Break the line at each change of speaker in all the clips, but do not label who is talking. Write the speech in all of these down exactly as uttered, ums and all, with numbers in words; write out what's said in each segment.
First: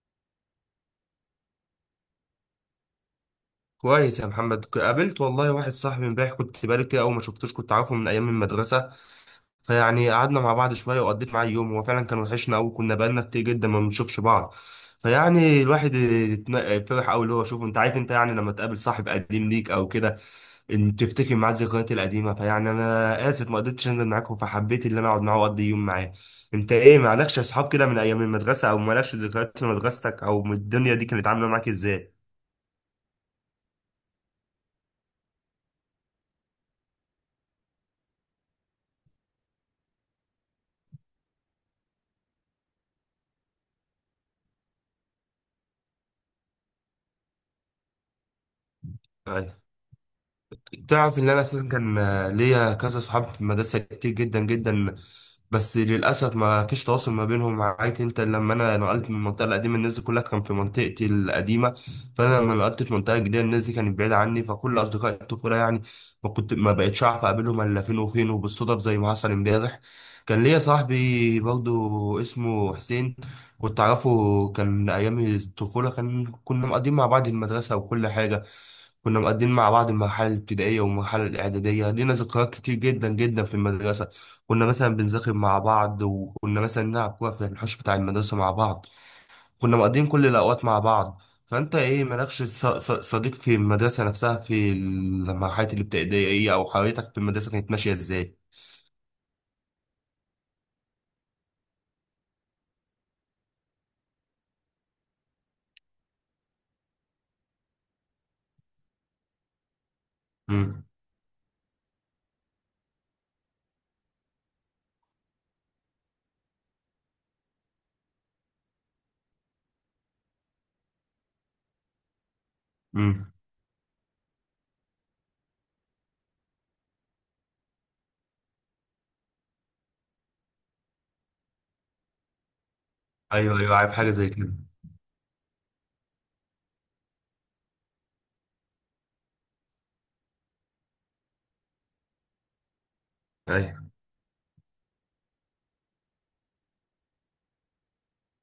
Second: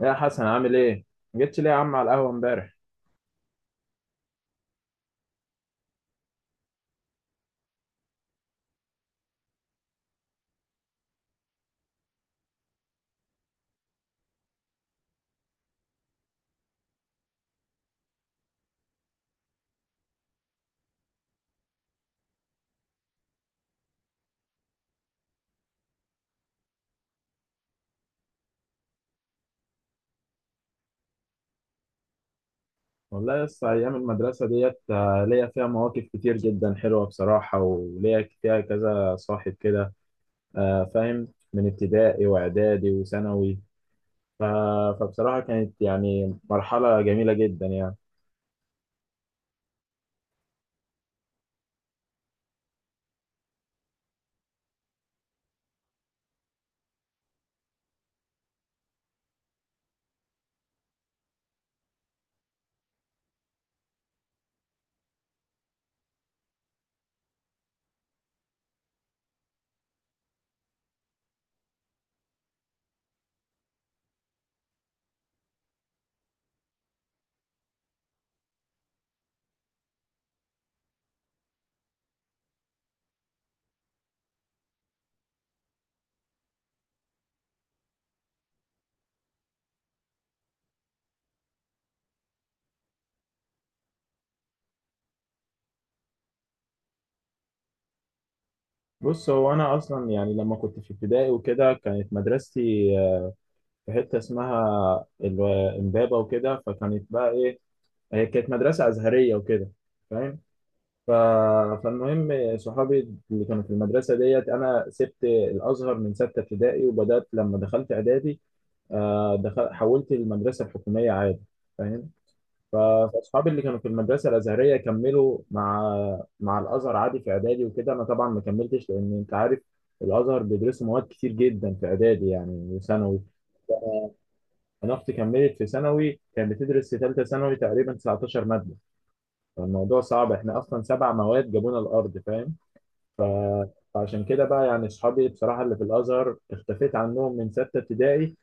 يا حسن عامل ايه؟ ما جيتش ليه يا عم على القهوة امبارح؟
كويس يا محمد. ك- قابلت والله واحد صاحبي امبارح، كنت بقالي كتير قوي ما شفتوش، كنت عارفه من ايام المدرسه. فيعني قعدنا مع بعض شويه وقضيت معاه يوم، هو فعلا كان وحشنا قوي، كنا بقالنا كتير جدا ما بنشوفش بعض. فيعني الواحد اتم- فرح قوي اللي هو شوفه، انت عارف انت، يعني لما تقابل صاحب قديم ليك او كده ان تفتكر معاه الذكريات القديمه. فيعني انا اسف ما قدرتش انزل معاكم، فحبيت ان انا اقعد معاه واقضي يوم معاه. انت ايه، مالكش اصحاب كده من ايام المدرسه؟ او مالكش ذكريات في مدرستك؟ او من الدنيا دي كانت عامله معاك ازاي؟
والله لسه أيام المدرسة ديت آه، ليا فيها مواقف كتير جدا حلوة بصراحة، وليا فيها كذا صاحب كده. آه، فاهم. من ابتدائي وإعدادي وثانوي. ف- فبصراحة كانت يعني مرحلة جميلة جدا يعني.
طيب. تعرف ان انا اساسا كان، آه، ليا كذا صحاب في المدرسه كتير جدا جدا، بس للاسف ما فيش تواصل ما بينهم. عارف انت لما انا نقلت من المنطقه القديمه، الناس دي كلها كان في منطقتي القديمه، فانا لما نقلت في منطقه جديده الناس دي كانت بعيده عني، فكل اصدقاء الطفوله يعني ما كنت، ما بقتش اعرف اقابلهم الا فين وفين، وبالصدف زي ما حصل امبارح. كان ليا صاحبي برضو اسمه حسين، كنت أعرفه، كان من أيام الطفولة، كان كنا مقضيين مع بعض المدرسة وكل حاجة. كنا مقضيين مع بعض المرحلة الابتدائية والمرحلة الإعدادية، لينا ذكريات كتير جدا جدا في المدرسة. كنا مثلا بنذاكر مع بعض، وكنا مثلا نلعب كورة في الحوش بتاع المدرسة مع بعض. كنا مقضيين كل الأوقات مع بعض. فأنت إيه، مالكش ص- ص- صديق في المدرسة نفسها في المرحلة الابتدائية؟ أو حياتك في المدرسة كانت ماشية إزاي؟
بص، هو أنا أصلا يعني لما كنت في ابتدائي وكده كانت مدرستي، آه، في حتة اسمها الو- إمبابة وكده، فكانت بقى إيه، هي كانت مدرسة أزهرية وكده. فاهم؟
امم،
ف... فالمهم صحابي اللي كانوا في المدرسة ديت، أنا سبت الأزهر من ستة ابتدائي وبدأت لما دخلت إعدادي. آه، دخل... حولت المدرسة الحكومية عادي. فاهم. ف-
امم.
فأصحابي اللي كانوا في المدرسة الأزهرية كملوا مع مع الأزهر عادي في إعدادي وكده. أنا طبعا ما كملتش، لأن أنت عارف الأزهر بيدرسوا مواد كتير جدا في إعدادي يعني وثانوي.
أيوه، أيوه، عارف حاجة زي كده.
أنا أختي كملت في ثانوي، كانت بتدرس في ثالثة ثانوي تقريبا تسعتاشر مادة. فالموضوع صعب، إحنا أصلا سبع مواد جابونا الأرض. فاهم.
أيوه.
فعشان كده بقى يعني اصحابي بصراحه اللي في الازهر اختفيت عنهم من سته ابتدائي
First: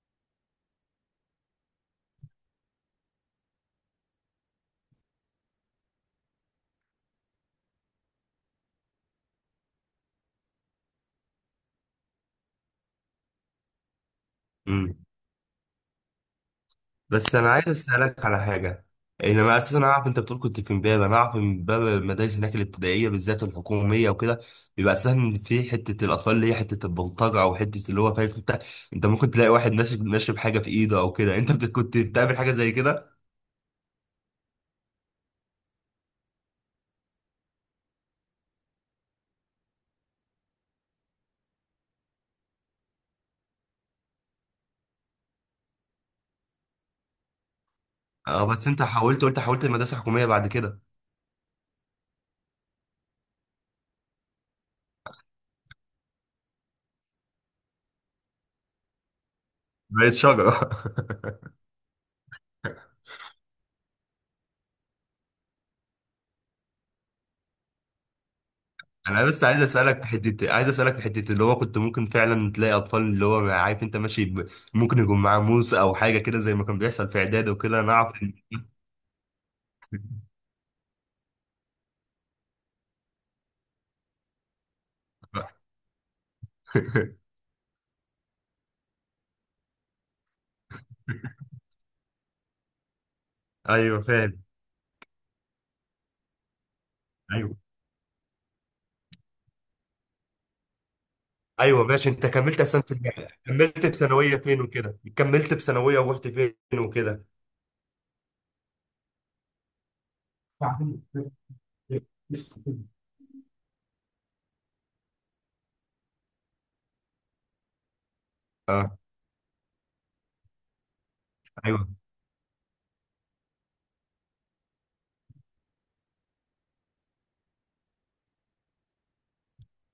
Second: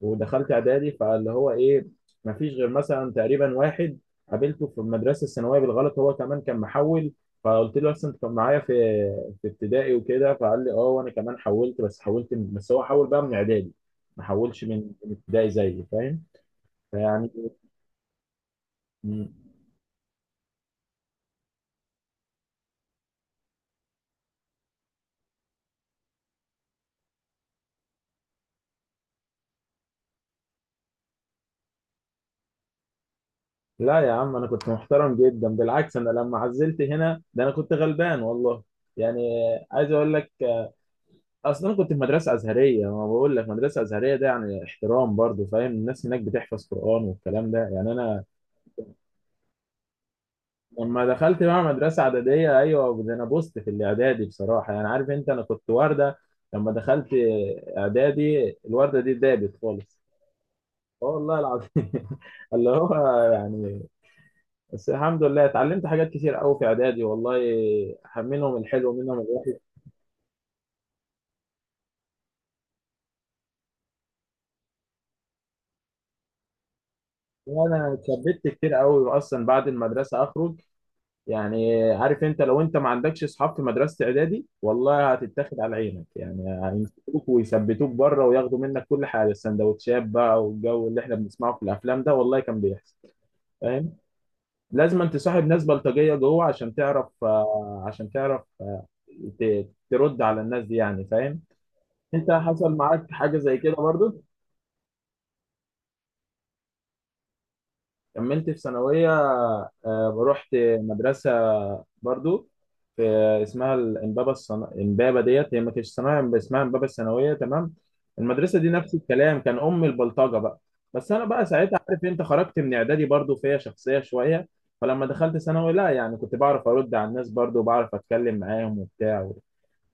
ودخلت اعدادي. فاللي هو ايه، مفيش غير مثلا تقريبا واحد قابلته في المدرسه الثانويه بالغلط، هو كمان كان محول. فقلت له اصلا انت كان معايا في في ابتدائي وكده، فقال لي اه وانا كمان حولت، بس حولت من- بس هو حول بقى من اعدادي، ما حولش من
مم.
من ابتدائي زيي. فاهم. فيعني
بس انا عايز اسالك على حاجه.
مم.
ان انا اساسا اعرف انت بتقول كنت في امبابه، انا اعرف ان امبابه المدارس هناك الابتدائيه بالذات الحكوميه وكده بيبقى اساسا في حته الاطفال اللي هي حته البلطجه، او حته اللي هو فاهم انت. انت ممكن تلاقي واحد ناشب، ناشب حاجه في ايده او كده، انت بت- كنت بتعمل حاجه زي كده؟
لا يا عم، انا كنت محترم جدا، بالعكس. انا لما عزلت هنا ده انا كنت غلبان والله يعني. عايز اقول لك، اصل انا كنت في مدرسه ازهريه، ما بقول لك مدرسه ازهريه ده يعني احترام برضو. فاهم، الناس هناك بتحفظ قران والكلام ده يعني. انا
اه بس انت حاولت، قلت حاولت المدرسه الحكوميه بعد كده؟
لما دخلت بقى مدرسه اعداديه، ايوه ده انا بوست في الاعدادي بصراحه يعني. عارف انت انا كنت ورده، لما دخلت اعدادي الورده دي دابت خالص.
بقيت شجره
اه والله العظيم اللي هو يعني بس الحمد لله اتعلمت حاجات كتير قوي في اعدادي والله، منهم الحلو منهم
انا بس عايز
الوحش.
اسالك في حته، عايز اسالك في حته اللي هو كنت ممكن فعلا تلاقي اطفال اللي هو عارف انت ماشي، ب- ممكن يكون معاه موس او حاجه كده زي ما كان بيحصل في اعداد وكده،
انا
انا اعرف.
اتثبت كتير قوي اصلا بعد المدرسه اخرج يعني. عارف انت، لو انت ما عندكش اصحاب في مدرسه اعدادي والله هتتاخد على عينك يعني، هيمسكوك ويثبتوك بره وياخدوا منك كل حاجه، السندوتشات بقى والجو اللي احنا بنسمعه في الافلام ده والله كان بيحصل. فاهم.
ايوه فاهم.
لازم انت تصاحب ناس بلطجيه جوه عشان تعرف،
ايوه،
آه، عشان تعرف ت- ترد على الناس دي يعني. فاهم.
ايوه ماشي. انت
انت
كملت
حصل
اصلا في
معاك
الجامعة؟
حاجه زي كده
كملت في
برضو؟
ثانويه فين وكده؟ كملت في ثانويه ورحت فين وكده؟
كملت في ثانوية، آه، رحت مدرسة برضو في، اسمها الإمبابة الصنا... إمبابة ديت هي ما كانتش صناعة، اسمها إمبابة الثانوية. تمام. المدرسة دي نفس الكلام، كان أم البلطجة بقى. بس أنا بقى ساعتها
ايوه،
عارف أنت خرجت من إعدادي برضو فيها شخصية شوية. فلما دخلت ثانوي، لا يعني كنت بعرف أرد على الناس برضو وبعرف أتكلم معاهم وبتاع.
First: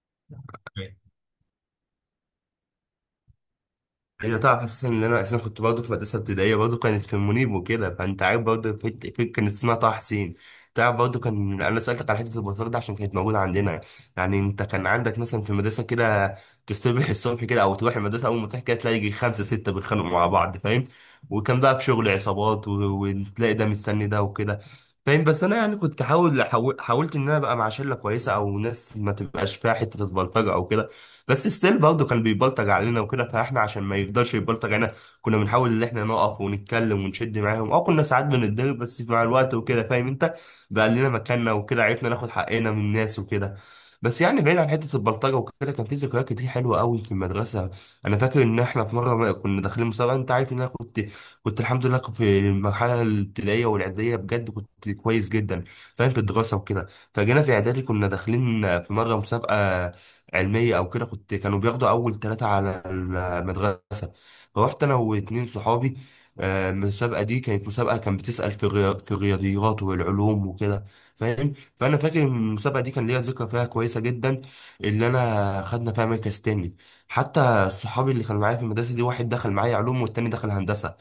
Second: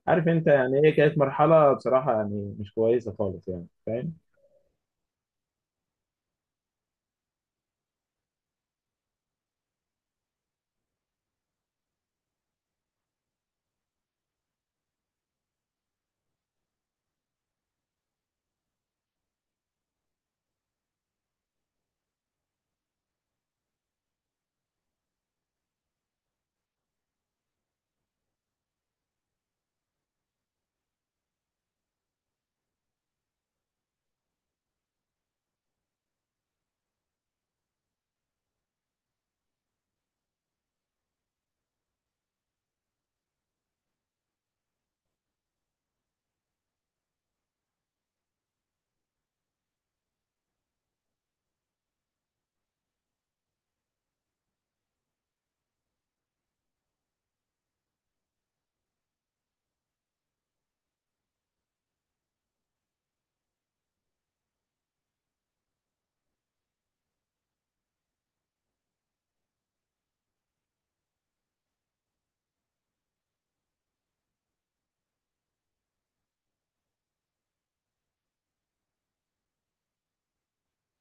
عارف أنت يعني إيه، كانت مرحلة بصراحة يعني مش كويسة خالص يعني. فاهم.
ايوه. تعرف اساسا ان انا اساسا كنت برضه في مدرسه ابتدائيه برضه كانت في المنيب وكده، فانت عارف برضه في... في... كانت اسمها طه حسين. تعرف برضه، كان انا سالتك على حته البطاطا ده عشان كانت موجوده عندنا. يعني انت كان عندك مثلا في المدرسه كده، تصبح الصبح كده او تروح المدرسه اول ما تصحى كده تلاقي يجي خمسه سته بيتخانقوا مع بعض، فاهم؟ وكان بقى في شغل عصابات و... وتلاقي ده مستني ده وكده، فاهم؟ بس انا يعني كنت حاول حاول- حاولت ان انا ابقى مع شله كويسه او ناس ما تبقاش فيها حته البلطجه او كده. بس ستيل برضه كان بيبلطج علينا وكده، فاحنا عشان ما يفضلش يبلطج علينا كنا بنحاول ان احنا نقف ونتكلم ونشد معاهم. اه كنا ساعات بنتضرب، بس مع الوقت وكده فاهم انت، بقى لنا مكاننا وكده، عرفنا ناخد حقنا من الناس وكده. بس يعني بعيد عن حته البلطجه وكده، كان في ذكريات كتير حلوه قوي في المدرسه. انا فاكر ان احنا في مره ما كنا داخلين مسابقه. انت عارف ان انا كنت كنت الحمد لله في المرحله الابتدائيه والاعداديه بجد كنت كويس جدا، فاهم، في الدراسه وكده. فجينا في اعدادي كنا داخلين في مره مسابقه علميه او كده، كنت كانوا بياخدوا اول ثلاثه على المدرسه. فروحت انا واتنين صحابي. آه، المسابقه دي كانت مسابقه كان بتسال في الريا- في الرياضيات والعلوم وكده، فاهم. فانا فاكر المسابقه دي كان ليا ذكرى فيها كويسه جدا اللي انا خدنا فيها مركز تاني. حتى صحابي اللي كانوا معايا في المدرسه دي، واحد دخل معايا علوم والتاني دخل هندسه،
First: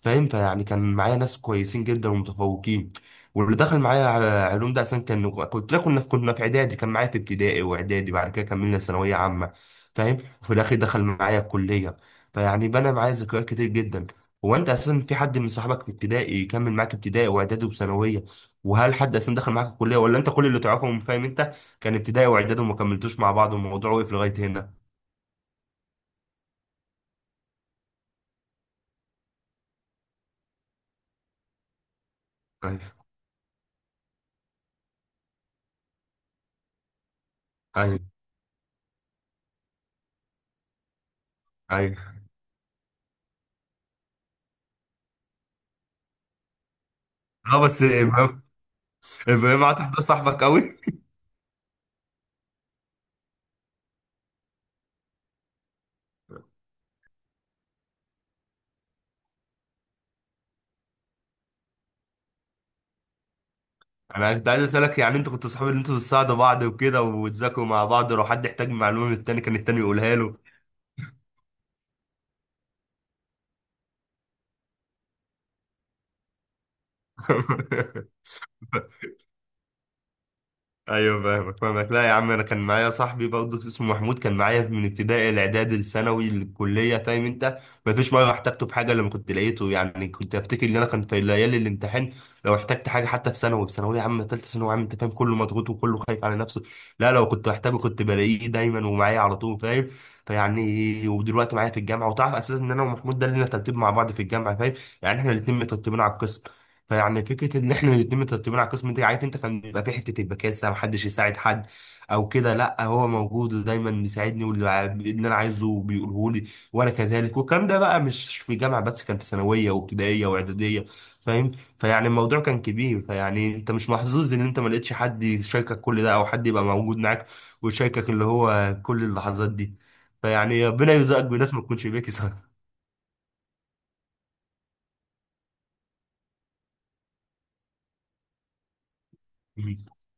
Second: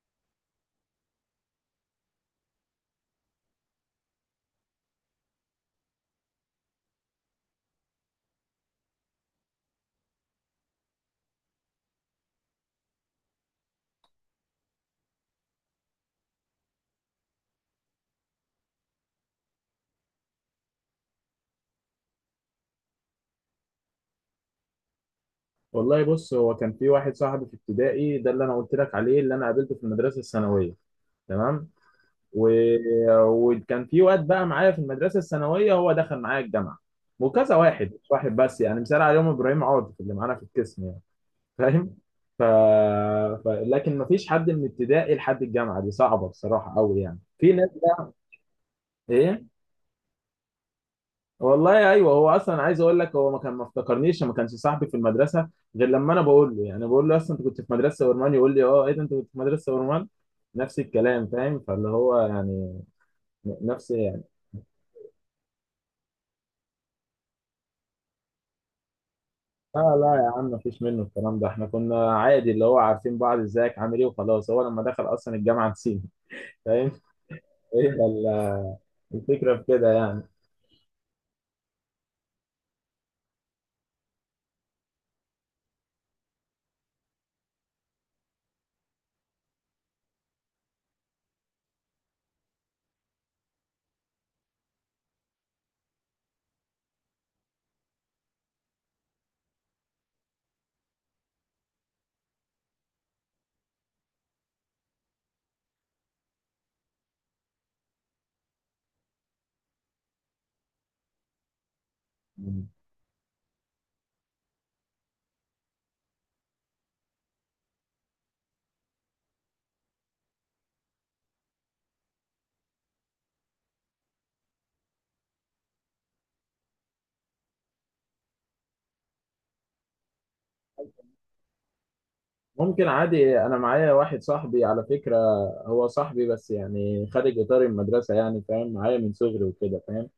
فاهم. فيعني كان معايا ناس كويسين جدا ومتفوقين. واللي دخل معايا ع- علوم ده عشان كان كنت، لا كنا في كنا في اعدادي، كان معايا في ابتدائي واعدادي، بعد كده كملنا ثانويه عامه، فاهم. وفي الاخر دخل معايا الكليه. فيعني بنى معايا ذكريات كتير جدا. هو انت اساسا في حد من صحابك في ابتدائي يكمل معاك ابتدائي واعدادي وثانويه؟ وهل حد اساسا دخل معاك الكليه؟ ولا انت كل اللي تعرفهم فاهم انت كان ابتدائي واعدادي وما كملتوش مع بعض والموضوع وقف لغايه هنا؟
والله بص، هو كان في واحد صاحبي في ابتدائي ده اللي انا قلت لك عليه، اللي انا قابلته في المدرسه الثانويه. تمام. و...
ايوه،
وكان في واد بقى معايا في المدرسه الثانويه هو دخل معايا الجامعه، وكذا واحد
ايوه،
مش واحد بس. يعني مثال عليهم ابراهيم عاطف اللي معانا في القسم يعني. فاهم.
ايوه.
ف... ف... لكن مفيش حد من ابتدائي لحد الجامعه، دي صعبه بصراحه قوي يعني، في
اه
ناس.
بس ابراهيم،
ايه.
ابراهيم عاد ده صاحبك قوي.
والله ايوه، هو اصلا عايز اقول لك، هو ما كان ما افتكرنيش، ما كانش صاحبي في المدرسه، غير لما انا بقول له يعني، بقول له اصلا انت كنت في مدرسه ورمان، يقول لي اه ايه ده انت كنت في مدرسه ورمان، نفس الكلام. فاهم. فاللي هو يعني ن- نفس يعني.
انا كنت عايز اسالك، يعني انتوا كنتوا صحاب ان انتوا بتساعدوا بعض وكده وتذاكروا مع بعض، ولو حد احتاج معلومه من التاني كان التاني
لا لا
يقولها
يا
له؟
عم، مفيش منه الكلام ده، احنا كنا عادي اللي هو عارفين بعض، ازيك عامل ايه، وخلاص. هو لما دخل اصلا الجامعه نسينا. فاهم. هي ال- الفكره في كده يعني.
ايوه فاهمك، فاهمك. لا يا عم، انا كان معايا صاحبي برضه اسمه محمود كان معايا من ابتدائي الاعدادي الثانوي الكليه، فاهم انت. ما فيش مره احتجته في حاجه لما كنت لقيته، يعني كنت افتكر ان انا كان في ليالي الامتحان لو احتجت حاجه، حتى في ثانوي، في ثانوي يا عم، ثالثه ثانوي يا عم، انت فاهم كله مضغوط وكله خايف على نفسه. لا لو كنت احتاجه كنت بلاقيه دايما ومعايا على طول، فاهم. فيعني ودلوقتي معايا في الجامعه. وتعرف اساسا ان انا ومحمود ده لنا ترتيب مع بعض في الجامعه، فاهم. يعني احنا الاثنين مترتبين على القسم. فيعني فكره ان احنا الاتنين مترتبين على القسم ده عارف انت، كان بيبقى في حته البكاسه محدش يساعد حد او كده، لا هو موجود ودايما بيساعدني واللي ع- اللي انا عايزه بيقوله لي وانا كذلك. والكلام ده بقى مش في جامعه بس، كان في ثانويه وابتدائيه واعداديه، فاهم. فيعني الموضوع كان كبير. فيعني انت مش محظوظ ان انت ما لقيتش حد يشاركك كل ده او حد يبقى موجود معاك ويشاركك اللي هو كل اللحظات دي. فيعني ربنا يرزقك بناس ما تكونش بيكي، صح؟
ممكن عادي، انا معايا واحد صاحبي على فكره، هو صاحبي بس يعني خارج اطار المدرسه يعني. فاهم، معايا من صغري وكده. فاهم.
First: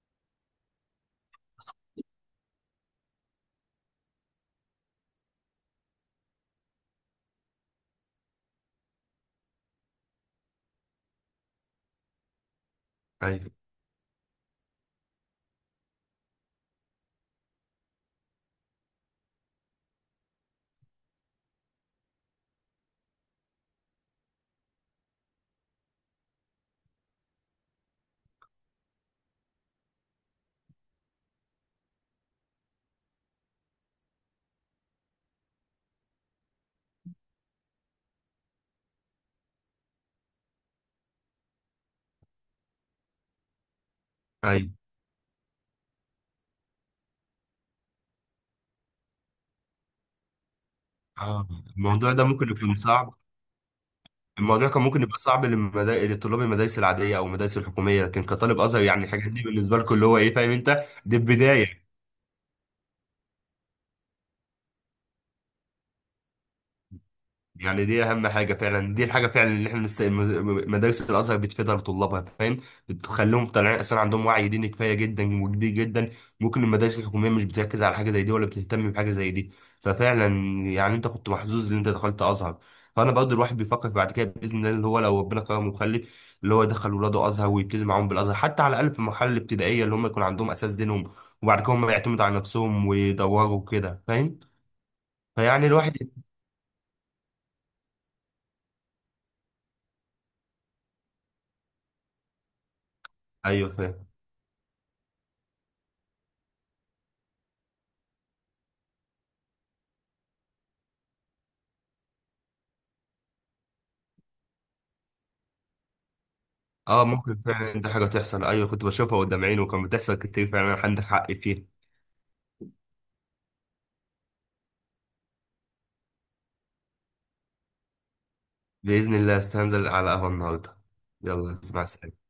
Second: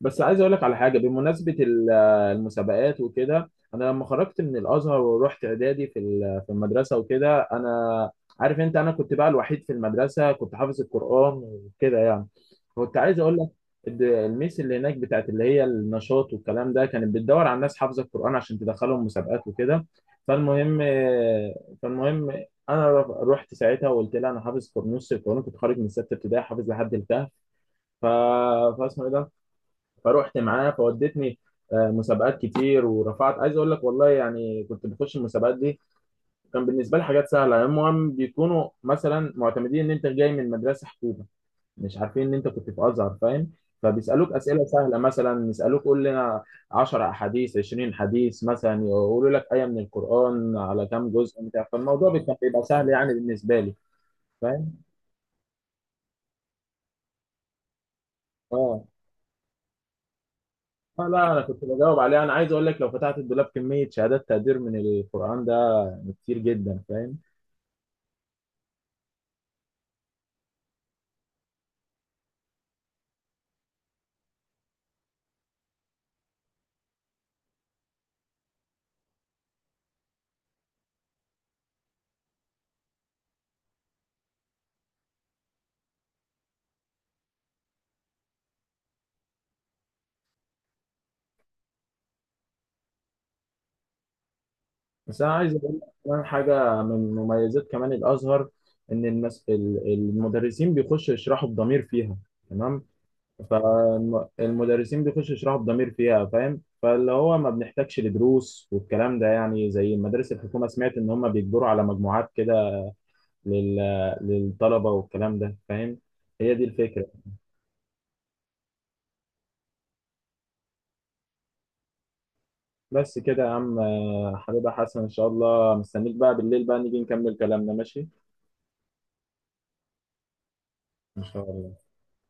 بس عايز اقول لك على حاجه بمناسبه ال- المسابقات وكده. انا لما خرجت من الازهر ورحت اعدادي في ال- في المدرسه وكده، انا عارف انت، انا كنت بقى الوحيد في المدرسه كنت حافظ القران وكده يعني. كنت عايز اقول لك،
ايوه،
الد- الميس اللي هناك بتاعت اللي هي النشاط والكلام ده كانت بتدور على ناس حافظه القران عشان تدخلهم مسابقات وكده. فالمهم فالمهم، انا ر- رحت ساعتها وقلت لها انا حافظ نص القران، كنت خارج من سته ابتدائي حافظ لحد الكهف. ف... فاسمه ايه ده، فروحت معاه فودتني آه، مسابقات كتير ورفعت. عايز اقول لك والله يعني، كنت بخش المسابقات دي كان بالنسبه لي حاجات سهله، المهم بيكونوا مثلا معتمدين ان انت جاي من مدرسه حكومه، مش عارفين ان انت كنت في ازهر. فاهم. فبيسالوك اسئله
ايوه.
سهله، مثلا يسالوك قول لنا عشرة احاديث، عشرين حديث، مثلا يقولوا لك ايه من القران على كام جزء
اه
بتاع. فالموضوع
الموضوع
بي-
ده
كان
ممكن
بيبقى
يكون
سهل يعني
صعب.
بالنسبه لي.
الموضوع
فاهم.
كان ممكن يبقى صعب للمدا... لطلاب المدارس العاديه او المدارس الحكوميه، لكن كطالب ازهر
اه
يعني الحاجات دي بالنسبه لكم اللي هو ايه فاهم انت،
آه
دي
لا انا كنت
البدايه.
بجاوب عليها. انا عايز اقول لك، لو فتحت الدولاب كميه شهادات تقدير من القران ده يعني كتير جدا. فاهم.
يعني دي اهم حاجه فعلا، دي الحاجه فعلا اللي احنا مست... م- مدارس الازهر بتفيدها لطلابها، فاهم. بتخليهم طالعين اصلا عندهم وعي ديني كفايه جدا وكبير جدا. ممكن المدارس الحكوميه مش بتركز على حاجه زي دي ولا بتهتم بحاجه زي دي. ففعلا، يعني انت كنت محظوظ ان انت دخلت ازهر. فانا برضه الواحد بيفكر في بعد كده باذن الله اللي هو لو ربنا كرمه وخلف اللي هو يدخل ولاده ازهر ويبتدي معاهم بالازهر حتى على الاقل في المرحله الابتدائيه، اللي هم يكون عندهم اساس دينهم وبعد كده هم يعتمدوا على نفسهم ويدوروا كده، فاهم.
بس انا عايز
فيعني
اقول لك
الواحد.
كمان حاجه من مميزات كمان الازهر، ان المس... ال- المدرسين بيخشوا يشرحوا بضمير فيها. تمام.
ايوه فاهم.
فالمدرسين بيخشوا يشرحوا بضمير فيها. فاهم. فاللي هو ما بنحتاجش لدروس والكلام ده يعني، زي مدارس الحكومه، سمعت ان هم بيجبروا على مجموعات كده لل... للطلبه والكلام ده. فاهم. هي دي الفكره.
اه ممكن فعلا دي حاجة تحصل، ايوه كنت بشوفها قدام عيني وكان بتحصل كتير فعلا، عندك حق فيها.
بس كده يا عم. آه، حبيبي يا حسن، ان شاء الله مستنيك بقى بالليل بقى نيجي نكمل كلامنا. ماشي.
بإذن الله استنزل على قهوة النهاردة.
إن شاء
يلا. مع
الله.
السلامة.